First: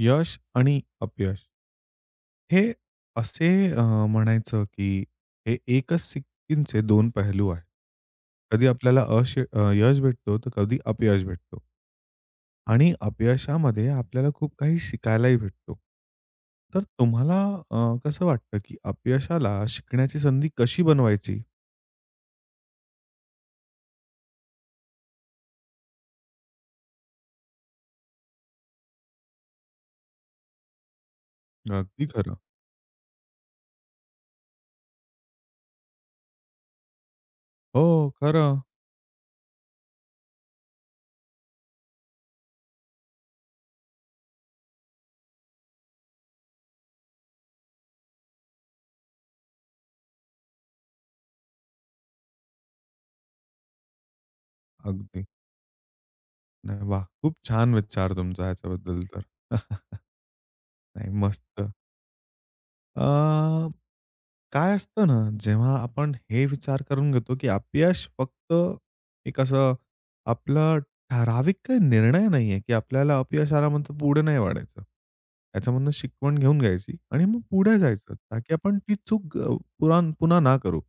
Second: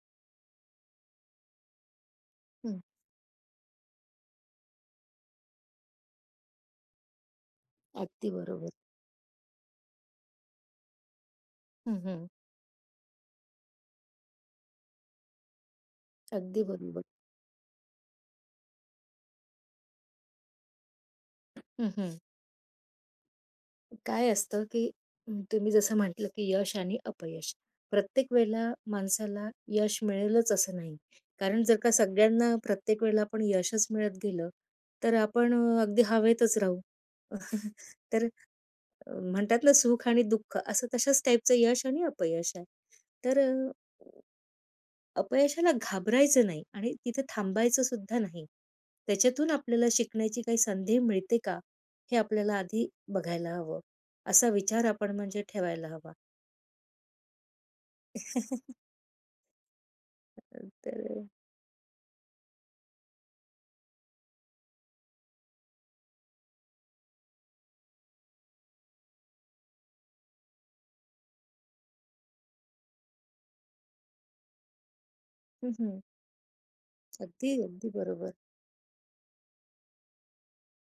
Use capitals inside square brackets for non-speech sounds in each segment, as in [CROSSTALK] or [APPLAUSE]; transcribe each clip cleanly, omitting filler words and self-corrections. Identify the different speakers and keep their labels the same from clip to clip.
Speaker 1: यश आणि अपयश हे
Speaker 2: हं.
Speaker 1: असे अ, म्हणायचं, की हे एकच सिक्कीचे 2 पहलू आहेत.
Speaker 2: अगदी
Speaker 1: कधी
Speaker 2: बरोबर.
Speaker 1: आपल्याला यश भेटतो, तर कधी अपयश भेटतो.
Speaker 2: हं, हं.
Speaker 1: आणि अपयशामध्ये आपल्याला खूप काही शिकायलाही भेटतो.
Speaker 2: अगदी
Speaker 1: तर
Speaker 2: बरोबर.
Speaker 1: तुम्हाला कसं वाटतं, की अपयशाला शिकण्याची संधी कशी बनवायची?
Speaker 2: हं, हं. काय असतं, की तुम्ही जसं म्हटलं, की यश आणि अपयश. प्रत्येक वेळेला माणसाला यश मिळेलच असं नाही. कारण जर का
Speaker 1: अगदी खरं.
Speaker 2: सगळ्यांना प्रत्येक वेळेला आपण यशच मिळत गेलं, तर आपण अगदी हवेतच राहू.
Speaker 1: हो,
Speaker 2: [LAUGHS] तर
Speaker 1: खरं.
Speaker 2: म्हणतात ना, सुख आणि दुःख असं तशाच टाईपचं यश आणि अपयश आहे. तर अपयशाला घाबरायचं नाही आणि तिथे थांबायचं सुद्धा नाही. त्याच्यातून आपल्याला शिकण्याची काही संधी मिळते का? हे आपल्याला आधी बघायला हवं. असा विचार आपण
Speaker 1: अगदी.
Speaker 2: म्हणजे ठेवायला हवा.
Speaker 1: नाही, वाह! खूप छान विचार तुमचा ह्याच्याबद्दल तर. [LAUGHS] नाही,
Speaker 2: तर
Speaker 1: मस्त. अ, काय असतं ना, जेव्हा आपण हे विचार करून घेतो, की अपयश फक्त एक असं आपलं ठराविक काही निर्णय नाहीये, की आपल्याला अपयश आल्यानंतर पुढे नाही वाढायचं.
Speaker 2: हं,
Speaker 1: त्याच्यामधनं
Speaker 2: हं.
Speaker 1: शिकवण घेऊन घ्यायची आणि मग
Speaker 2: अगदी,
Speaker 1: पुढे
Speaker 2: अगदी
Speaker 1: जायचं,
Speaker 2: बरोबर.
Speaker 1: ताकी आपण ती चूक पुरा पुन्हा ना करू.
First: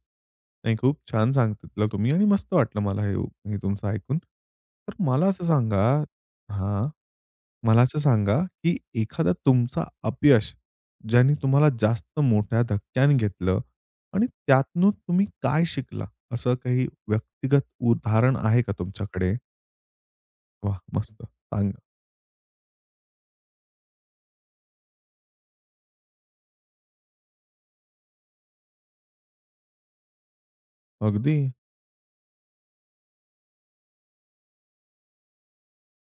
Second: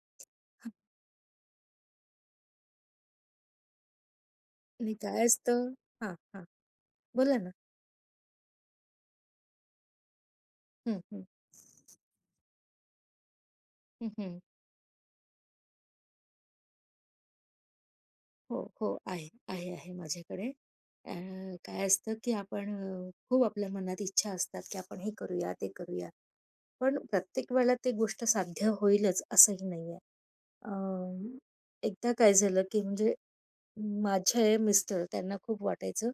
Speaker 1: नाही, खूप छान सांगितलं तुम्ही आणि मस्त वाटलं मला हे हे तुमचं ऐकून.
Speaker 2: आणि
Speaker 1: तर
Speaker 2: काय
Speaker 1: मला असं
Speaker 2: असतं
Speaker 1: सांगा.
Speaker 2: हां, हां.
Speaker 1: हां.
Speaker 2: बोला ना.
Speaker 1: मला असं सांगा, की एखादा तुमचा अपयश,
Speaker 2: हं, हं.
Speaker 1: ज्याने तुम्हाला जास्त मोठ्या धक्क्याने घेतलं
Speaker 2: हं,
Speaker 1: आणि
Speaker 2: हं.
Speaker 1: त्यातनं तुम्ही काय शिकला? असं काही व्यक्तिगत उदाहरण
Speaker 2: हो,
Speaker 1: आहे का
Speaker 2: हो. आहे,
Speaker 1: तुमच्याकडे?
Speaker 2: आहे, आहे माझ्याकडे.
Speaker 1: वाह!
Speaker 2: अ,
Speaker 1: मस्त. सांगा.
Speaker 2: काय असतं की आपण खूप आपल्या मनात इच्छा असतात की आपण हे करूया, ते करूया. पण प्रत्येक वेळेला ते गोष्ट साध्य होईलच असंही नाहीये. अं,
Speaker 1: अगदी.
Speaker 2: एकदा काय झालं, की म्हणजे माझे मिस्टर त्यांना खूप वाटायचं,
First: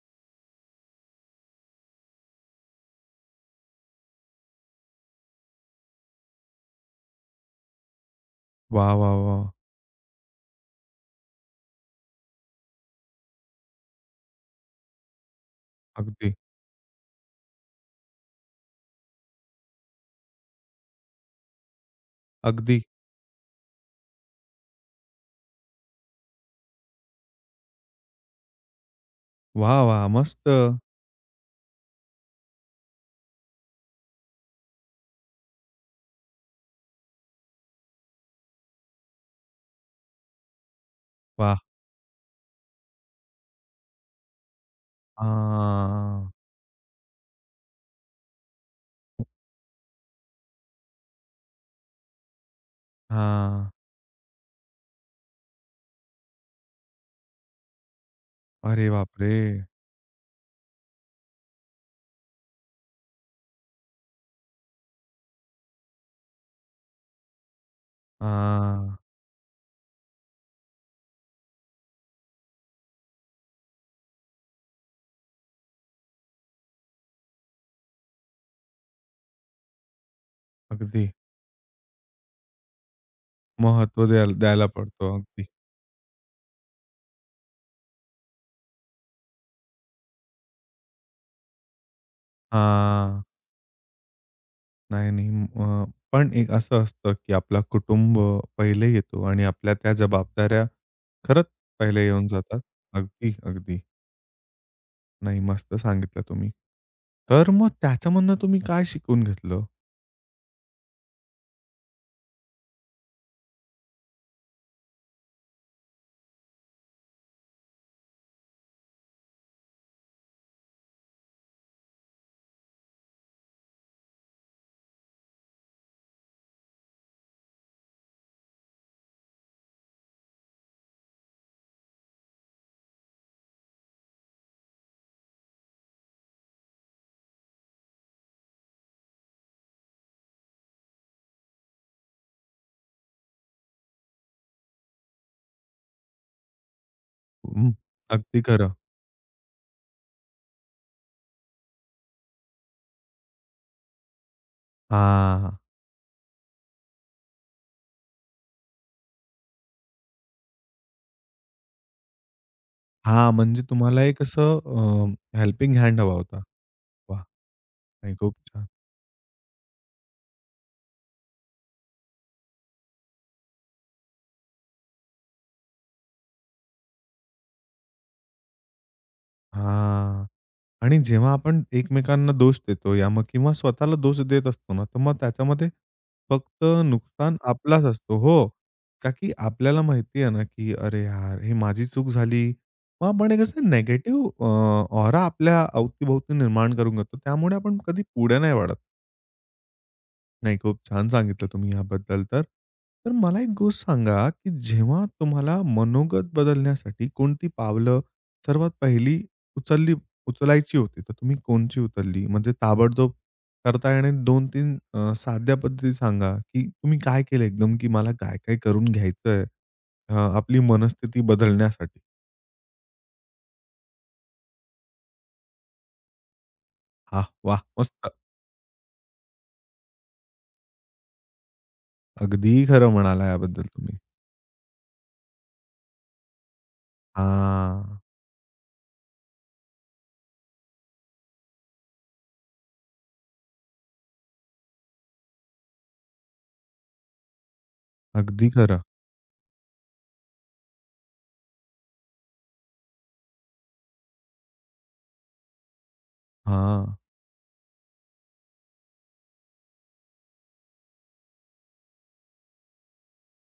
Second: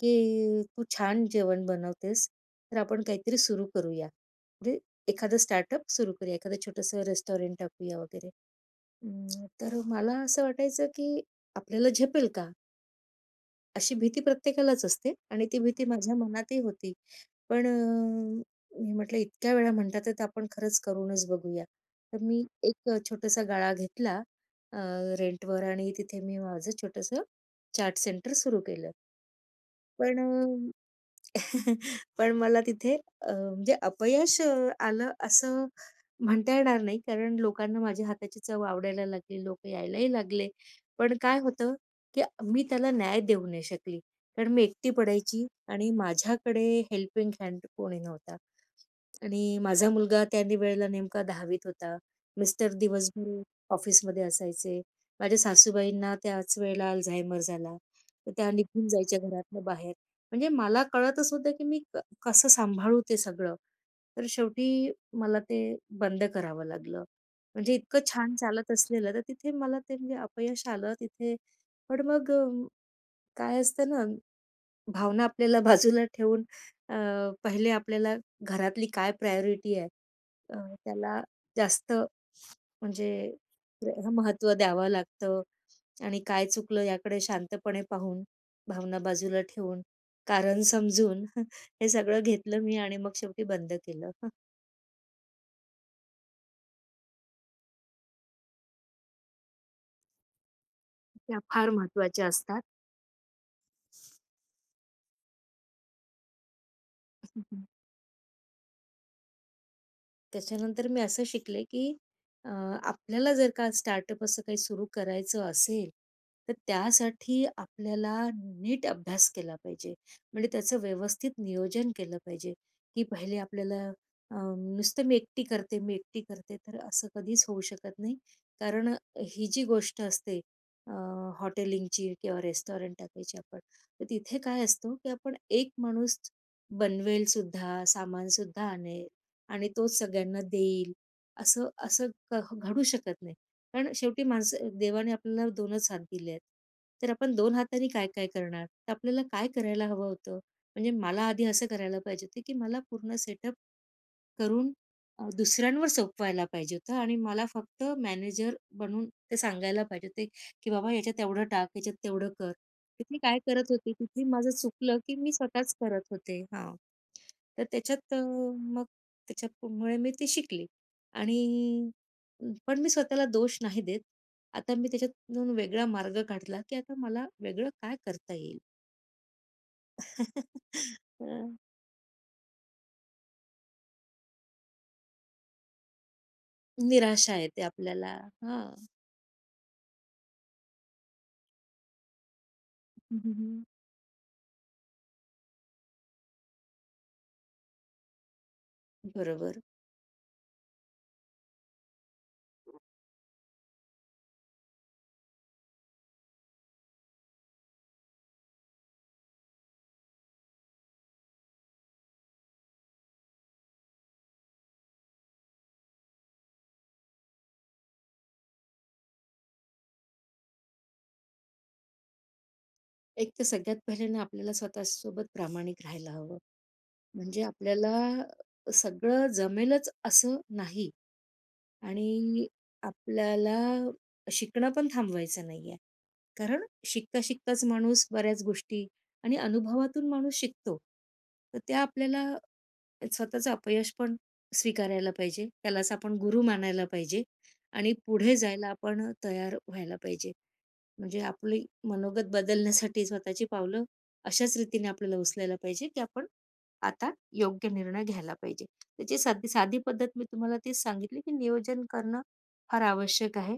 Speaker 2: की तू छान जेवण बनवतेस, तर आपण काहीतरी सुरू करूया. म्हणजे एखादं स्टार्टअप सुरू करूया, एखादं छोटंसं रेस्टॉरंट टाकूया वगैरे.
Speaker 1: वाह, वाह, वाह!
Speaker 2: तर मला असं वाटायचं, की आपल्याला झेपेल का? अशी भीती प्रत्येकालाच असते आणि ती भीती माझ्या
Speaker 1: अगदी,
Speaker 2: मनातही होती. पण मी म्हटलं इतक्या वेळा म्हणतात आहे, तर आपण खरंच करूनच बघूया. तर मी
Speaker 1: अगदी.
Speaker 2: एक छोटासा गाळा घेतला अ, रेंटवर आणि तिथे मी माझं छोटंसं चाट सेंटर सुरू केलं.
Speaker 1: वाह, वाह! मस्त.
Speaker 2: पण [LAUGHS] पण मला तिथे म्हणजे अपयश आलं असं म्हणता येणार नाही, कारण लोकांना माझ्या हाताची चव आवडायला लागली, लोकं यायलाही लागले. पण काय
Speaker 1: वाह!
Speaker 2: होतं, की मी त्याला न्याय देऊ नाही शकली. कारण मी एकटी पडायची आणि
Speaker 1: हां,
Speaker 2: माझ्याकडे हेल्पिंग हँड कोणी नव्हता. आणि माझा मुलगा त्या वेळेला नेमका 10वीत होता. मिस्टर दिवसभर
Speaker 1: हां.
Speaker 2: ऑफिसमध्ये असायचे. माझ्या सासूबाईंना त्याच वेळेला अल्झायमर झाला. तर त्या निघून
Speaker 1: अरे
Speaker 2: जायच्या
Speaker 1: बापरे!
Speaker 2: घरातनं बाहेर. म्हणजे मला कळतच होतं, की मी कसं सांभाळू ते सगळं. तर शेवटी मला ते बंद करावं लागलं. म्हणजे इतकं छान चालत
Speaker 1: हां.
Speaker 2: असलेलं, तर तिथे मला ते म्हणजे अपयश आलं तिथे. पण मग काय असतं ना भावना आपल्याला बाजूला ठेवून पहिले आपल्याला घरातली काय प्रायोरिटी आहे अ,
Speaker 1: अगदी
Speaker 2: त्याला जास्त म्हणजे
Speaker 1: महत्त्व द्यायला
Speaker 2: महत्त्व
Speaker 1: द्यायला
Speaker 2: द्यावं
Speaker 1: पडतो.
Speaker 2: लागतं
Speaker 1: अगदी.
Speaker 2: आणि काय चुकलं याकडे शांतपणे पाहून, भावना बाजूला ठेवून, कारण समजून [LAUGHS] हे सगळं घेतलं मी आणि मग
Speaker 1: हां.
Speaker 2: शेवटी बंद केलं. [LAUGHS]
Speaker 1: नाही, नाही. पण एक असं असतं, की आपला कुटुंब पहिले येतो आणि आपल्या त्या जबाबदाऱ्या
Speaker 2: त्या
Speaker 1: खरंच
Speaker 2: फार
Speaker 1: पहिले
Speaker 2: महत्त्वाच्या
Speaker 1: येऊन
Speaker 2: असतात.
Speaker 1: जातात. अगदी, अगदी. नाही, मस्त सांगितलं तुम्ही. तर मग त्याच्यामधनं तुम्ही काय शिकून घेतलं?
Speaker 2: त्याच्यानंतर मी असं शिकले, की अ, आपल्याला जर का स्टार्टअप असं काही सुरू करायचं असेल, तर त्यासाठी आपल्याला नीट अभ्यास केला पाहिजे. म्हणजे त्याचं व्यवस्थित नियोजन केलं पाहिजे, की पहिले आपल्याला नुसतं मी एकटी करते, मी एकटी करते, तर असं कधीच होऊ शकत नाही. कारण ही जी गोष्ट असते अ, हॉटेलिंगची किंवा रेस्टॉरंट टाकायची आपण, तर तिथे काय असतो, की आपण एक माणूस बनवेल सुद्धा, सामान सुद्धा आणेल. आणि तोच सगळ्यांना देईल, असं असं क घडू शकत नाही. कारण शेवटी माणसं देवाने आपल्याला 2च हात दिले आहेत. तर आपण 2
Speaker 1: हं,
Speaker 2: हातांनी काय-काय
Speaker 1: अगदी
Speaker 2: करणार?
Speaker 1: खरं.
Speaker 2: तर आपल्याला काय करायला हवं होतं? म्हणजे मला आधी असं करायला पाहिजे होतं, की मला पूर्ण सेटअप करून
Speaker 1: हां,
Speaker 2: दुसऱ्यांवर सोपवायला पाहिजे होतं आणि मला फक्त मॅनेजर बनून ते सांगायला पाहिजे होते, की "बाबा याच्यात एवढं टाक, याच्यात तेवढं कर." तिथे
Speaker 1: हां.
Speaker 2: काय
Speaker 1: म्हणजे
Speaker 2: करत होते,
Speaker 1: तुम्हाला एक
Speaker 2: तिथे माझं चुकलं,
Speaker 1: असं
Speaker 2: की मी स्वतःच
Speaker 1: हेल्पिंग हँड
Speaker 2: करत
Speaker 1: हवा
Speaker 2: होते.
Speaker 1: होता.
Speaker 2: हां.
Speaker 1: वाह!
Speaker 2: तर त्याच्यात
Speaker 1: नाही, खूप छान.
Speaker 2: मग त्याच्यामुळे मी ते शिकले आणि पण मी स्वतःला दोष नाही देत. आता मी त्याच्यातून वेगळा मार्ग काढला, की आता मला वेगळं काय करता येईल?
Speaker 1: हां.
Speaker 2: [LAUGHS]
Speaker 1: आणि
Speaker 2: अ,
Speaker 1: जेव्हा आपण एकमेकांना दोष देतो या मग किंवा स्वतःला दोष देत असतो ना, तर मग त्याच्यामध्ये फक्त
Speaker 2: निराशा
Speaker 1: नुकसान
Speaker 2: येते
Speaker 1: आपलाच
Speaker 2: आपल्याला
Speaker 1: असतो. हो.
Speaker 2: हां.
Speaker 1: का की आपल्याला माहिती आहे ना, की "अरे यार! हे माझी चूक झाली." मग
Speaker 2: हं,
Speaker 1: आपण एक
Speaker 2: हं,
Speaker 1: असं निगेटिव्ह ऑरा आपल्या अवतीभोवती निर्माण करून घेतो. त्यामुळे आपण कधी पुढे नाही वाढत.
Speaker 2: बरोबर.
Speaker 1: नाही, खूप छान सांगितलं तुम्ही याबद्दल तर. तर मला एक गोष्ट सांगा, की जेव्हा तुम्हाला मनोगत बदलण्यासाठी कोणती पावलं सर्वात पहिली उचलली उचलायची होती, तर तुम्ही कोणची उचलली? म्हणजे ताबडतोब करता येणारे 2-3 साध्या पद्धती सांगा, की तुम्ही काय केलं एकदम, की मला काय-काय करून घ्यायचंय आपली मनस्थिती बदलण्यासाठी?
Speaker 2: एक तर सगळ्यात पहिले ना आपल्याला स्वतःसोबत प्रामाणिक राहायला हवं.
Speaker 1: हां,
Speaker 2: म्हणजे
Speaker 1: वाह! मस्त.
Speaker 2: आपल्याला सगळं जमेलच असं नाही. आणि
Speaker 1: अगदी खरं म्हणाला
Speaker 2: आपल्याला
Speaker 1: याबद्दल तुम्ही.
Speaker 2: शिकणं पण थांबवायचं नाहीये. कारण शिकता-शिकताच
Speaker 1: हां,
Speaker 2: माणूस बऱ्याच गोष्टी आणि अनुभवातून माणूस शिकतो. तर त्या आपल्याला स्वतःचं अपयश पण स्वीकारायला पाहिजे. त्यालाच आपण गुरु मानायला पाहिजे आणि पुढे
Speaker 1: अगदी
Speaker 2: जायला
Speaker 1: खरं.
Speaker 2: आपण तयार व्हायला पाहिजे. म्हणजे आपली मनोगत बदलण्यासाठी स्वतःची पावलं अशाच रीतीने आपल्याला उचलायला पाहिजे, की आपण
Speaker 1: हां,
Speaker 2: आता योग्य निर्णय घ्यायला पाहिजे. त्याची साधी साधी पद्धत मी तुम्हाला तीच सांगितली, की नियोजन करणं फार आवश्यक आहे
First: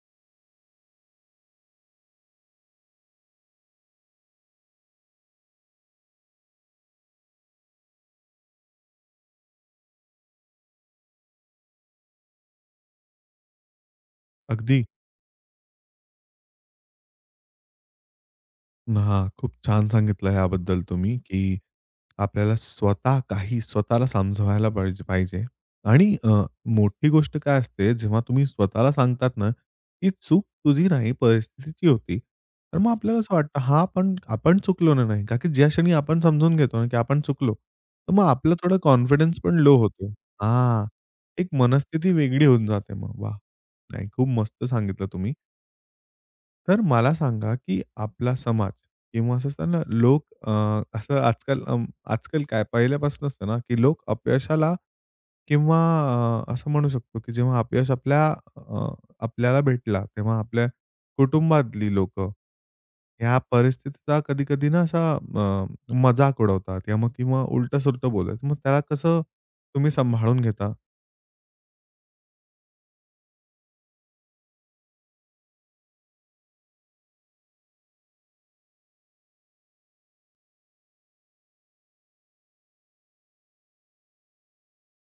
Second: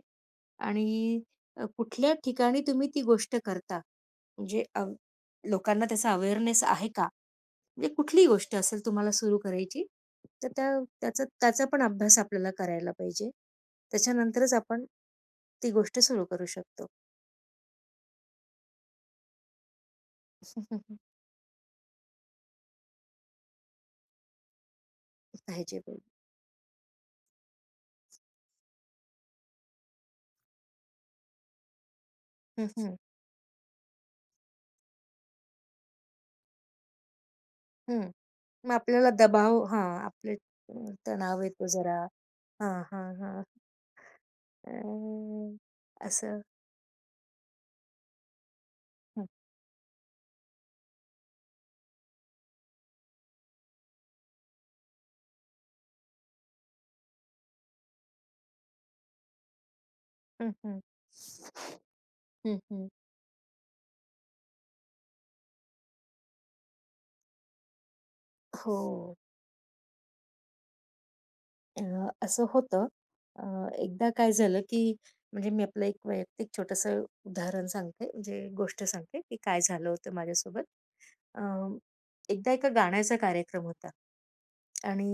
Speaker 2: आणि कुठल्या ठिकाणी तुम्ही ती गोष्ट करता, म्हणजे लोकांना त्याचा अवेअरनेस आहे का? म्हणजे कुठलीही गोष्ट असेल तुम्हाला सुरू करायची, तर त्याचा पण अभ्यास आपल्याला करायला पाहिजे. त्याच्यानंतरच आपण
Speaker 1: अगदी.
Speaker 2: ती गोष्ट सुरू करू शकतो.
Speaker 1: हां, खूप छान सांगितलं ह्याबद्दल
Speaker 2: [LAUGHS]
Speaker 1: तुम्ही, की आपल्याला स्वतः काही स्वतःला समजवायला पाहिजे पाहिजे.
Speaker 2: पाहिजे.
Speaker 1: आणि मोठी गोष्ट काय असते, जेव्हा तुम्ही स्वतःला सांगतात ना, की चूक तुझी नाही, परिस्थितीची होती.
Speaker 2: हं,
Speaker 1: तर मग
Speaker 2: हं.
Speaker 1: आपल्याला असं वाटतं, हां, पण आपण चुकलो ना नाही. का की ज्या क्षणी आपण समजून घेतो ना, की आपण चुकलो,
Speaker 2: हं.
Speaker 1: तर मग आपला
Speaker 2: मग
Speaker 1: थोडा
Speaker 2: आपल्याला
Speaker 1: कॉन्फिडन्स पण
Speaker 2: दबाव
Speaker 1: लो
Speaker 2: हां,
Speaker 1: होतो.
Speaker 2: आपले
Speaker 1: हां,
Speaker 2: तणाव
Speaker 1: एक
Speaker 2: येतो जरा.
Speaker 1: मनस्थिती वेगळी होऊन
Speaker 2: हां,
Speaker 1: जाते
Speaker 2: हां,
Speaker 1: मग. वाह!
Speaker 2: हां.
Speaker 1: नाही, खूप मस्त सांगितलं तुम्ही.
Speaker 2: अ, असं
Speaker 1: तर मला सांगा, की आपला समाज
Speaker 2: हं,
Speaker 1: किंवा असं असतं ना, लोक असं आजकाल काय पहिल्यापासून असतं ना, की लोक अपयशाला किंवा असं म्हणू शकतो, की जेव्हा अपयश अ, आपल्याला भेटला, तेव्हा
Speaker 2: हं,
Speaker 1: आपल्या
Speaker 2: हं.
Speaker 1: कुटुंबातली लोकं
Speaker 2: हं, हं.
Speaker 1: ह्या परिस्थितीचा कधी-कधी ना असा मजाक उडवतात, किंवा उलटं-सुलटं बोलतात. मग त्याला
Speaker 2: हो.
Speaker 1: कसं तुम्ही सांभाळून घेता?
Speaker 2: अ, असं होतं. अ, एकदा काय झालं, की म्हणजे मी आपलं एक वैयक्तिक छोटंसं उदाहरण सांगते, म्हणजे गोष्ट सांगते, की काय झालं होतं माझ्यासोबत. अ, एकदा एका गाण्याचा कार्यक्रम होता आणि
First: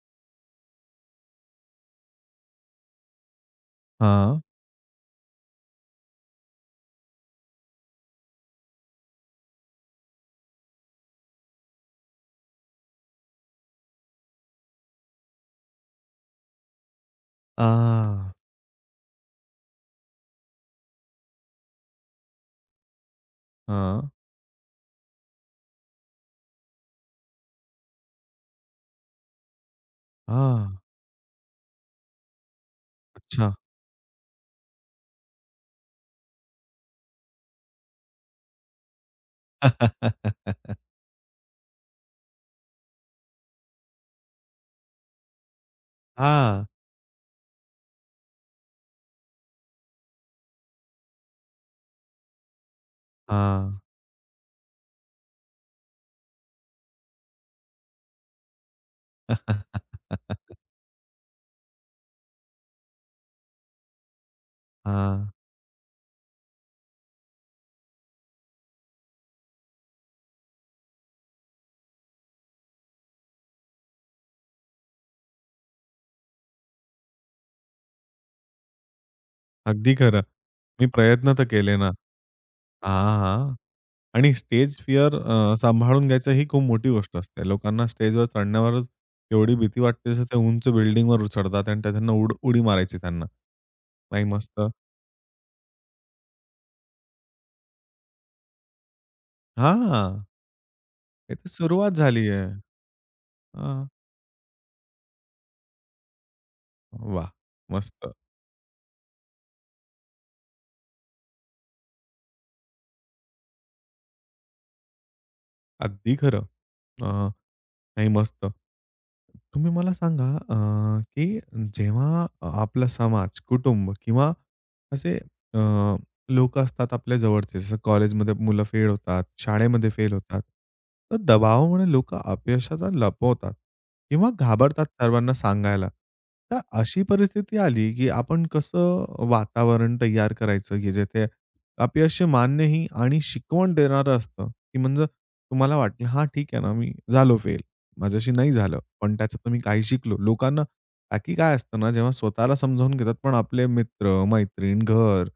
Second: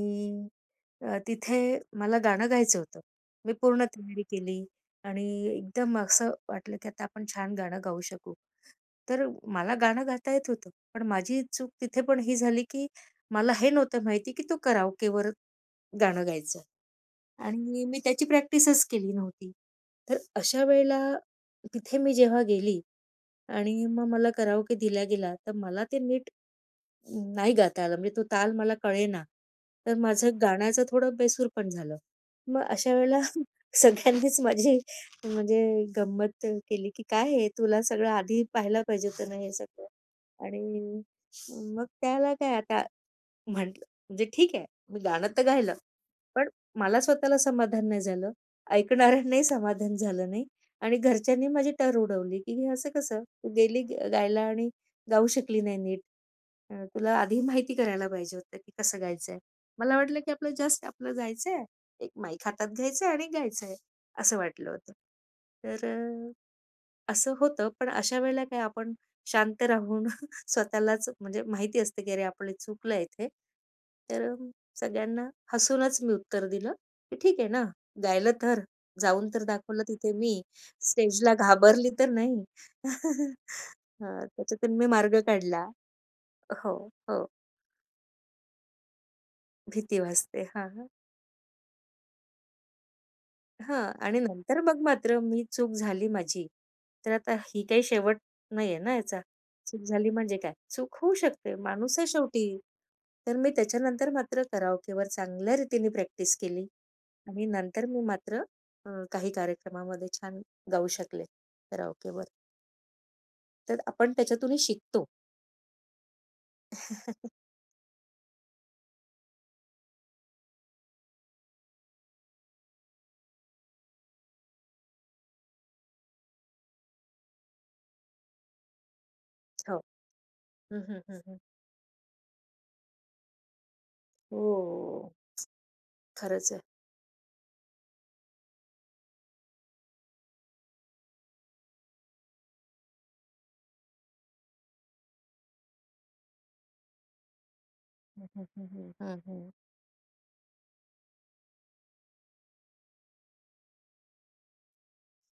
Speaker 2: तिथे मला गाणं गायचं होतं. मी पूर्ण तयारी
Speaker 1: हां.
Speaker 2: केली आणि एकदम असं वाटलं, की आता आपण छान गाणं गाऊ शकू. तर मला गाणं गाता येत होतं, पण माझी चूक तिथे पण ही झाली, की मला हे नव्हतं माहिती, की तो कराओकेवर गाणं गायचं आणि मी त्याची
Speaker 1: हां,
Speaker 2: प्रॅक्टिसच केली नव्हती. तर अशा वेळेला तिथे मी जेव्हा गेली, आणि मग
Speaker 1: हां.
Speaker 2: मला कराओके दिला गेला, तर मला ते नीट नाही गाता आलं, म्हणजे तो ताल मला कळेना. तर माझं गाण्याचं थोडं बेसूरपण झालं. मग अशा वेळेला [LAUGHS]
Speaker 1: अच्छा.
Speaker 2: सगळ्यांनीच माझी म्हणजे गंमत केली, की "काय हे तुला सगळं आधी पाहायला पाहिजे होतं ना हे सगळं."
Speaker 1: [LAUGHS]
Speaker 2: आणि मग त्याला काय आता म्हटलं म्हणजे ठीक आहे, मी गाणं तर गायलं, पण
Speaker 1: हां,
Speaker 2: मला स्वतःला समाधान नाही झालं, ऐकणाऱ्यांनाही समाधान झालं नाही आणि घरच्यांनी माझी टर उडवली, की "हे असं कसं? तू
Speaker 1: हां.
Speaker 2: गेली गायला आणि गाऊ शकली नाही नीट. तुला आधी माहिती करायला पाहिजे होतं, की कसं गायचंय." मला वाटलं, की
Speaker 1: [LAUGHS]
Speaker 2: आपलं जस्ट आपलं जायचंय, एक माईक हातात घ्यायचंय आणि गायचंय, असं वाटलं होतं.
Speaker 1: हां,
Speaker 2: तर अ असं होतं. पण अशा वेळेला काय आपण शांत राहून [LAUGHS] स्वतःलाच म्हणजे माहिती असते, की अरे आपलं चुकलं इथे. तर सगळ्यांना हसूनच मी उत्तर दिलं, की "ठीक आहे ना, गायलं तर, जाऊन तर दाखवलं
Speaker 1: अगदी
Speaker 2: तिथे
Speaker 1: खरं.
Speaker 2: मी,
Speaker 1: मी
Speaker 2: स्टेजला
Speaker 1: प्रयत्न तर केले
Speaker 2: घाबरली
Speaker 1: ना.
Speaker 2: तर नाही."
Speaker 1: हां, हां.
Speaker 2: [LAUGHS] हां,
Speaker 1: आणि
Speaker 2: त्याच्यातून
Speaker 1: स्टेज
Speaker 2: मी
Speaker 1: फिअर
Speaker 2: मार्ग काढला.
Speaker 1: सांभाळून घ्यायचं ही खूप
Speaker 2: हो,
Speaker 1: मोठी गोष्ट
Speaker 2: हो.
Speaker 1: असते. लोकांना स्टेजवर चढण्यावरच एवढी भीती
Speaker 2: भीती
Speaker 1: वाटते, जसं ते
Speaker 2: वाचते.
Speaker 1: उंच
Speaker 2: हां.
Speaker 1: बिल्डिंगवर उचडतात आणि त्यांना उडी मारायची त्यांना.
Speaker 2: हां. आणि
Speaker 1: नाही, मस्त.
Speaker 2: नंतर मग मात्र मी चूक झाली माझी, तर आता ही काही शेवट नाहीये ना याचा. चूक झाली
Speaker 1: हां,
Speaker 2: म्हणजे काय? चूक होऊ
Speaker 1: हे तर
Speaker 2: शकते,
Speaker 1: सुरुवात
Speaker 2: माणूस आहे
Speaker 1: झाली
Speaker 2: शेवटी.
Speaker 1: आहे.
Speaker 2: तर मी
Speaker 1: हां,
Speaker 2: त्याच्यानंतर मात्र कराओकेवर चांगल्या रीतीने प्रॅक्टिस केली
Speaker 1: वाह!
Speaker 2: आणि नंतर मी
Speaker 1: मस्त.
Speaker 2: मात्र काही कार्यक्रमामध्ये छान गाऊ शकले कराओकेवर. तर आपण त्याच्यातूनही शिकतो.
Speaker 1: अगदी खरं. अ
Speaker 2: [LAUGHS]
Speaker 1: नाही, मस्त. तुम्ही मला सांगा, की जेव्हा आपला समाज, कुटुंब किंवा असे अ, लोकं असतात आपल्या जवळचे, जसं कॉलेजमध्ये मुलं फेल होतात,
Speaker 2: हो.
Speaker 1: शाळेमध्ये फेल होतात.
Speaker 2: हं, हं,
Speaker 1: तर
Speaker 2: हं, हं.
Speaker 1: दबावामुळे लोकं अपयशाला लपवतात किंवा घाबरतात
Speaker 2: हो.
Speaker 1: सर्वांना सांगायला.
Speaker 2: खरंच आहे.
Speaker 1: तर अशी परिस्थिती आली, की आपण कसं वातावरण तयार करायचं, की जेथे अपयश मान्यही आणि शिकवण देणारं असतं, की म्हणजे तुम्हाला वाटलं, "हां, ठीक आहे ना, मी झालो फेल."
Speaker 2: हं,
Speaker 1: माझ्याशी नाही
Speaker 2: हं,
Speaker 1: झालं. पण
Speaker 2: हं, हं.
Speaker 1: त्याच्यातनं मी काही शिकलो. लोकांना बाकी काय असतं ना, जेव्हा स्वतःला समजावून घेतात, पण आपले मित्र, मैत्रीण, घर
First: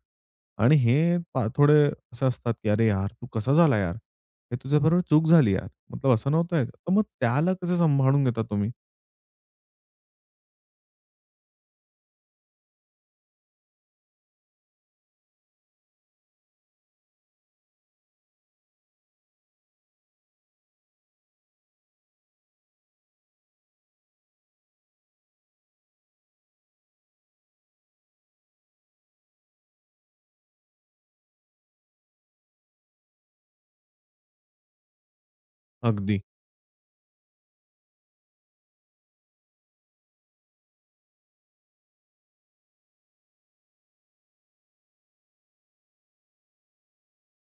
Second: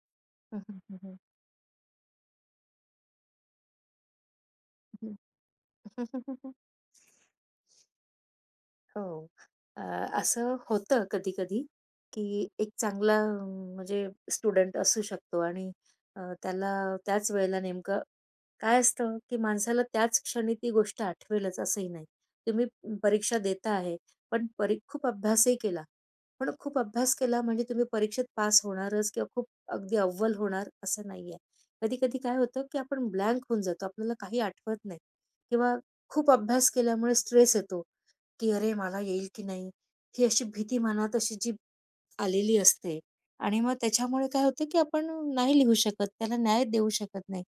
Speaker 2: हं,
Speaker 1: आणि
Speaker 2: हं. हं,
Speaker 1: हे थोडे असं असतात, की "अरे यार, तू कसा झाला यार? हे तुझ्याबरोबर चूक झाली यार.
Speaker 2: हं,
Speaker 1: मतलब
Speaker 2: हं,
Speaker 1: असं
Speaker 2: हं.
Speaker 1: नव्हतं याचं." तर मग त्याला कसं सांभाळून घेता तुम्ही?
Speaker 2: हो. अ, असं होतं कधी-कधी, की एक चांगला म्हणजे स्टुडंट असू शकतो आणि त्याला त्याच वेळेला नेमकं काय असतं, की माणसाला त्याच क्षणी ती गोष्ट आठवेलच असंही नाही. तुम्ही परीक्षा देता आहे, पण खूप अभ्यासही केला. पण खूप अभ्यास केला म्हणजे तुम्ही परीक्षेत पास होणारच किंवा खूप अगदी अव्वल होणार असं नाहीये. कधी-कधी काय होतं, की आपण ब्लँक होऊन जातो. आपल्याला काही आठवत नाही किंवा
Speaker 1: अगदी.
Speaker 2: खूप अभ्यास केल्यामुळे स्ट्रेस येतो. की "अरे, मला येईल की नाही?" ही अशी भीती मनात अशी जी आलेली असते आणि मग त्याच्यामुळे काय होतं की आपण नाही लिहू शकत, त्याला न्याय देऊ शकत नाही.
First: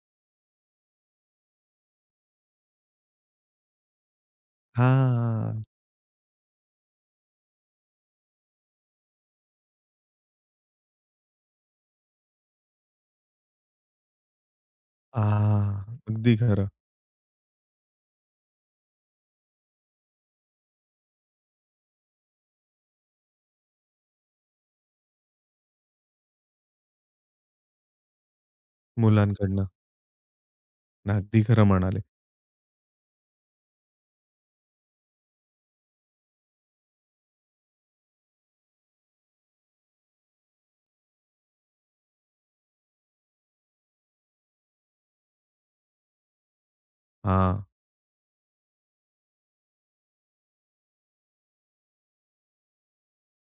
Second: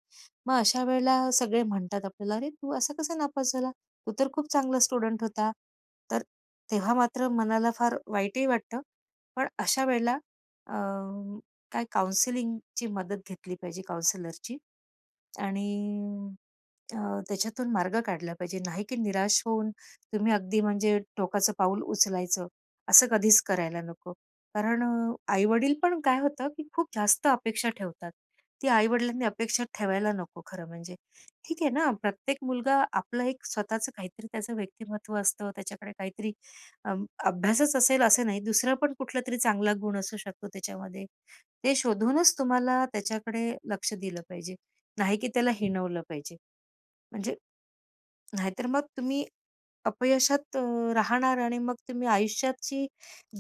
Speaker 2: मग अशा वेळेला सगळे म्हणतात आपल्याला, "अरे, तू असा कसा नापास झाला? तू तर खूप चांगला स्टुडंट होता."
Speaker 1: हां.
Speaker 2: तर तेव्हा मात्र मनाला फार वाईटही वाटतं. पण अशा वेळेला अ, काय काउन्सिलिंगची मदत घेतली पाहिजे काउन्सिलरची. आणि
Speaker 1: हां. अगदी खरं.
Speaker 2: अ, त्याच्यातून मार्ग काढला पाहिजे. नाही की निराश होऊन तुम्ही अगदी म्हणजे टोकाचं पाऊल उचलायचं, असं कधीच करायला नको. कारण आई-वडील पण काय होतं, की खूप जास्त अपेक्षा ठेवतात. ती आई-वडिलांनी अपेक्षा
Speaker 1: मुलांकडनं.
Speaker 2: ठेवायला नको खरं म्हणजे.
Speaker 1: ना, अगदी
Speaker 2: ठीक
Speaker 1: खरं
Speaker 2: आहे ना,
Speaker 1: म्हणाले.
Speaker 2: प्रत्येक मुलगा आपलं एक स्वतःचं काहीतरी त्याचं व्यक्तिमत्त्व असतं, त्याच्याकडे काहीतरी अभ्यासच असेल असं नाही, दुसरा पण कुठलातरी चांगला गुण असू शकतो त्याच्यामध्ये. ते शोधूनच तुम्हाला त्याच्याकडे लक्ष दिलं पाहिजे. नाही की त्याला हिणवलं पाहिजे. म्हणजे
Speaker 1: हां.
Speaker 2: नाहीतर मग तुम्ही अपयशात राहणार आणि मग तुम्ही आयुष्याची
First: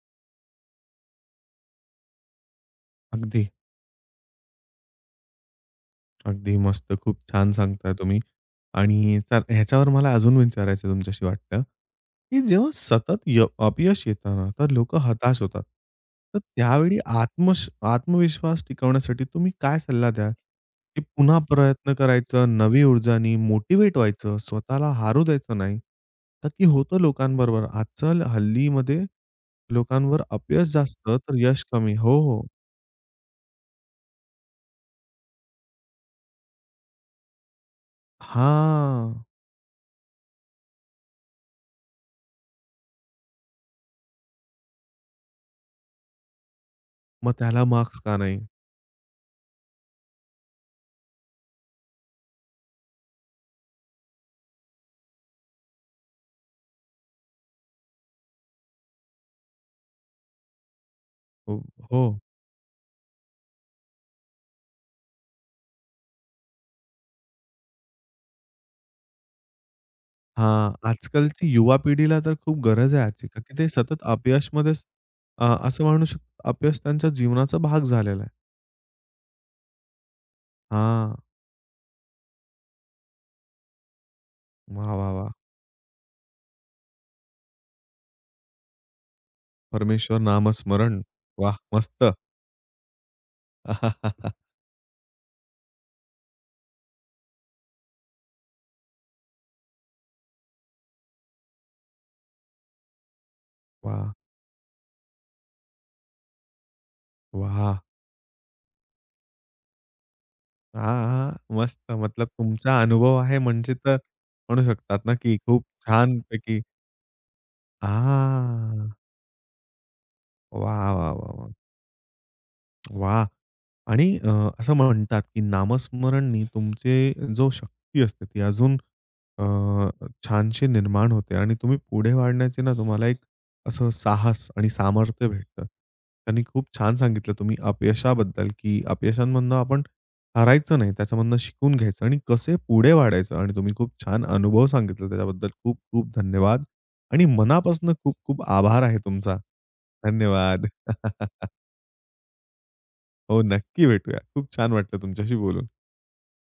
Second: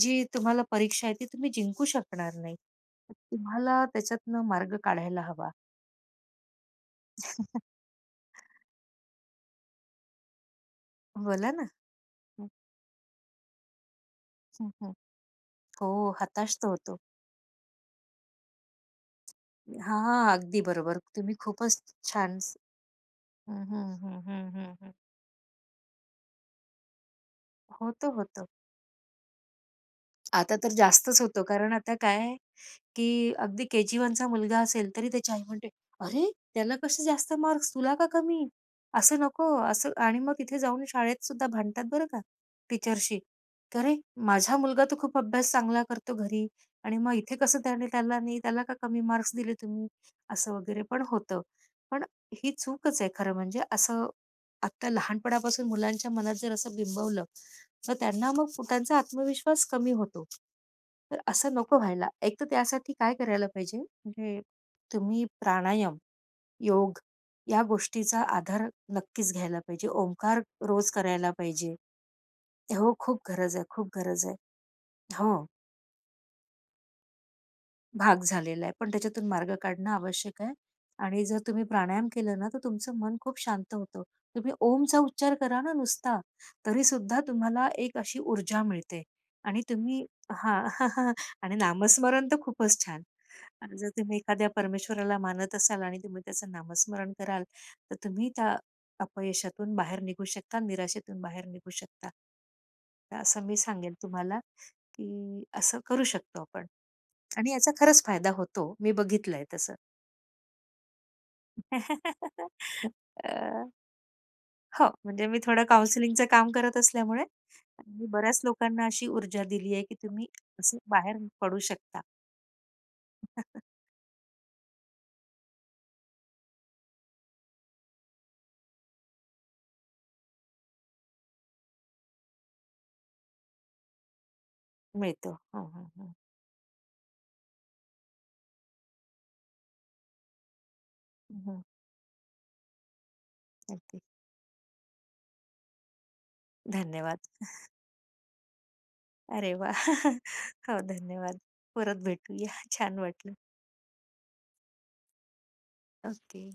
Speaker 2: जी तुम्हाला परीक्षा आहे ती तुम्ही जिंकू शकणार नाही.
Speaker 1: अगदी,
Speaker 2: तुम्हाला त्याच्यातनं मार्ग काढायला हवा.
Speaker 1: अगदी मस्त. खूप छान सांगताय तुम्ही. आणि ह्याच्यावर मला अजून विचारायचं तुमच्याशी
Speaker 2: बोला
Speaker 1: वाटतं,
Speaker 2: ना.
Speaker 1: की
Speaker 2: हं,
Speaker 1: जेव्हा सतत अपयश येतं ना,
Speaker 2: हं,
Speaker 1: तर
Speaker 2: हं.
Speaker 1: लोकं हताश होतात.
Speaker 2: हो,
Speaker 1: तर
Speaker 2: हताश तर
Speaker 1: त्यावेळी
Speaker 2: होतो.
Speaker 1: आत्मविश्वास टिकवण्यासाठी तुम्ही काय सल्ला
Speaker 2: हां,
Speaker 1: द्याल?
Speaker 2: अगदी बरोबर.
Speaker 1: की
Speaker 2: तुम्ही
Speaker 1: पुन्हा
Speaker 2: खूपच
Speaker 1: प्रयत्न
Speaker 2: छान
Speaker 1: करायचा, नवी ऊर्जानी
Speaker 2: हं, हं,
Speaker 1: मोटिवेट
Speaker 2: हं,
Speaker 1: व्हायचं,
Speaker 2: हं, हं,
Speaker 1: स्वतःला
Speaker 2: हं.
Speaker 1: हारू द्यायचं नाही. का की होतं लोकांबरोबर
Speaker 2: होतं,
Speaker 1: आजकाल
Speaker 2: होतं.
Speaker 1: हल्लीमध्ये लोकांवर
Speaker 2: आता
Speaker 1: अपयश
Speaker 2: तर
Speaker 1: जास्त,
Speaker 2: जास्तच
Speaker 1: तर
Speaker 2: होतो
Speaker 1: यश
Speaker 2: कारण आता
Speaker 1: कमी. हो,
Speaker 2: काय
Speaker 1: हो.
Speaker 2: की अगदी के-जी-1चा मुलगा असेल, तरी त्याची आई म्हणते, "अरे, त्याला कसे जास्त मार्क्स, तुला का कमी?" असं
Speaker 1: हां.
Speaker 2: नको, असं आणि मग तिथे जाऊन शाळेत सुद्धा भांडतात बरं का टीचरशी, की "अरे, माझा मुलगा तर खूप अभ्यास चांगला करतो घरी आणि मग
Speaker 1: मग
Speaker 2: इथे कसं
Speaker 1: त्याला
Speaker 2: त्याने
Speaker 1: मार्क्स का
Speaker 2: त्याला नाही,
Speaker 1: नाही?
Speaker 2: त्याला का कमी मार्क्स दिले तुम्ही?" असं वगैरे पण होतं. पण ही चूकच आहे खरं म्हणजे. असं आत्ता लहानपणापासून मुलांच्या मनात जर असं बिंबवलं मग त्यांचा आत्मविश्वास कमी होतो. तर असं
Speaker 1: हो,
Speaker 2: नको
Speaker 1: हो.
Speaker 2: व्हायला. एक तर त्यासाठी काय करायला पाहिजे, म्हणजे तुम्ही प्राणायाम, योग या गोष्टीचा आधार नक्कीच घ्यायला पाहिजे. ओंकार
Speaker 1: हां,
Speaker 2: रोज करायला
Speaker 1: आजकालची
Speaker 2: पाहिजे.
Speaker 1: युवा पिढीला तर खूप
Speaker 2: हो,
Speaker 1: गरज आहे
Speaker 2: खूप
Speaker 1: याची, का
Speaker 2: गरज
Speaker 1: की
Speaker 2: आहे,
Speaker 1: ते
Speaker 2: खूप
Speaker 1: सतत
Speaker 2: गरज आहे.
Speaker 1: अपयशमध्येच.
Speaker 2: हो.
Speaker 1: असं म्हणू शकतो, अपयश त्यांच्या जीवनाचा भाग
Speaker 2: भाग
Speaker 1: झालेला आहे.
Speaker 2: झालेला आहे. पण त्याच्यातून मार्ग काढणं आवश्यक आहे
Speaker 1: हां.
Speaker 2: आणि जर तुम्ही प्राणायाम केलं ना, तर तुमचं मन खूप शांत होतं. तुम्ही
Speaker 1: वाह,
Speaker 2: ओमचा
Speaker 1: वाह, वाह!
Speaker 2: उच्चार करा ना नुसता, तरी सुद्धा तुम्हाला एक अशी ऊर्जा मिळते आणि तुम्ही
Speaker 1: परमेश्वर
Speaker 2: हां.
Speaker 1: नामस्मरण.
Speaker 2: [LAUGHS] आणि
Speaker 1: वाह! मस्त.
Speaker 2: नामस्मरण तर खूपच छान. आणि जर तुम्ही
Speaker 1: [LAUGHS]
Speaker 2: एखाद्या परमेश्वराला मानत असाल आणि तुम्ही त्याचं नामस्मरण कराल, तर तुम्ही त्या अपयशातून बाहेर निघू शकता, निराशेतून बाहेर निघू शकता. तर असं मी सांगेन
Speaker 1: वाह!
Speaker 2: तुम्हाला, की असं करू शकतो आपण. आणि याचा
Speaker 1: वाह!
Speaker 2: खरंच फायदा होतो. मी बघितलंय तसं.
Speaker 1: हां, हां. मस्त, मतलब
Speaker 2: [LAUGHS]
Speaker 1: तुमचा अनुभव आहे
Speaker 2: अ,
Speaker 1: म्हणजे, तर म्हणू
Speaker 2: हो,
Speaker 1: शकतात ना,
Speaker 2: म्हणजे
Speaker 1: की
Speaker 2: मी थोडं
Speaker 1: खूप
Speaker 2: काउन्सिलिंगचं काम
Speaker 1: छानपैकी.
Speaker 2: करत असल्यामुळे मी बऱ्याच लोकांना
Speaker 1: हां.
Speaker 2: अशी ऊर्जा दिली आहे, की तुम्ही असं
Speaker 1: वाह, वाह,
Speaker 2: बाहेर
Speaker 1: वाह, वाह!
Speaker 2: पडू शकता.
Speaker 1: वाह! आणि असं म्हणतात, की नामस्मरणनी तुमची जो शक्ती असते, ती अजून अ, छानशी निर्माण होते आणि तुम्ही पुढे वाढण्याची ना तुम्हाला एक असं साहस आणि सामर्थ्य
Speaker 2: मिळतो.
Speaker 1: भेटतं.
Speaker 2: हं, हं, हं.
Speaker 1: त्यांनी खूप छान सांगितलं तुम्ही अपयशाबद्दल, की अपयशांमधनं आपण हरायचं नाही, त्याच्यामधनं
Speaker 2: हं,
Speaker 1: शिकून घ्यायचं आणि कसे पुढे वाढायचं. आणि तुम्ही खूप
Speaker 2: अगदी.
Speaker 1: छान अनुभव सांगितला त्याच्याबद्दल खूप खूप धन्यवाद
Speaker 2: धन्यवाद.
Speaker 1: आणि
Speaker 2: [LAUGHS]
Speaker 1: मनापासून खूप खूप आभार आहे तुमचा.
Speaker 2: अरे वाह! [LAUGHS]
Speaker 1: धन्यवाद.
Speaker 2: हो, धन्यवाद. परत भेटूया. छान वाटलं.
Speaker 1: हो, नक्की भेटूया. खूप छान वाटलं तुमच्याशी बोलून.
Speaker 2: ओके.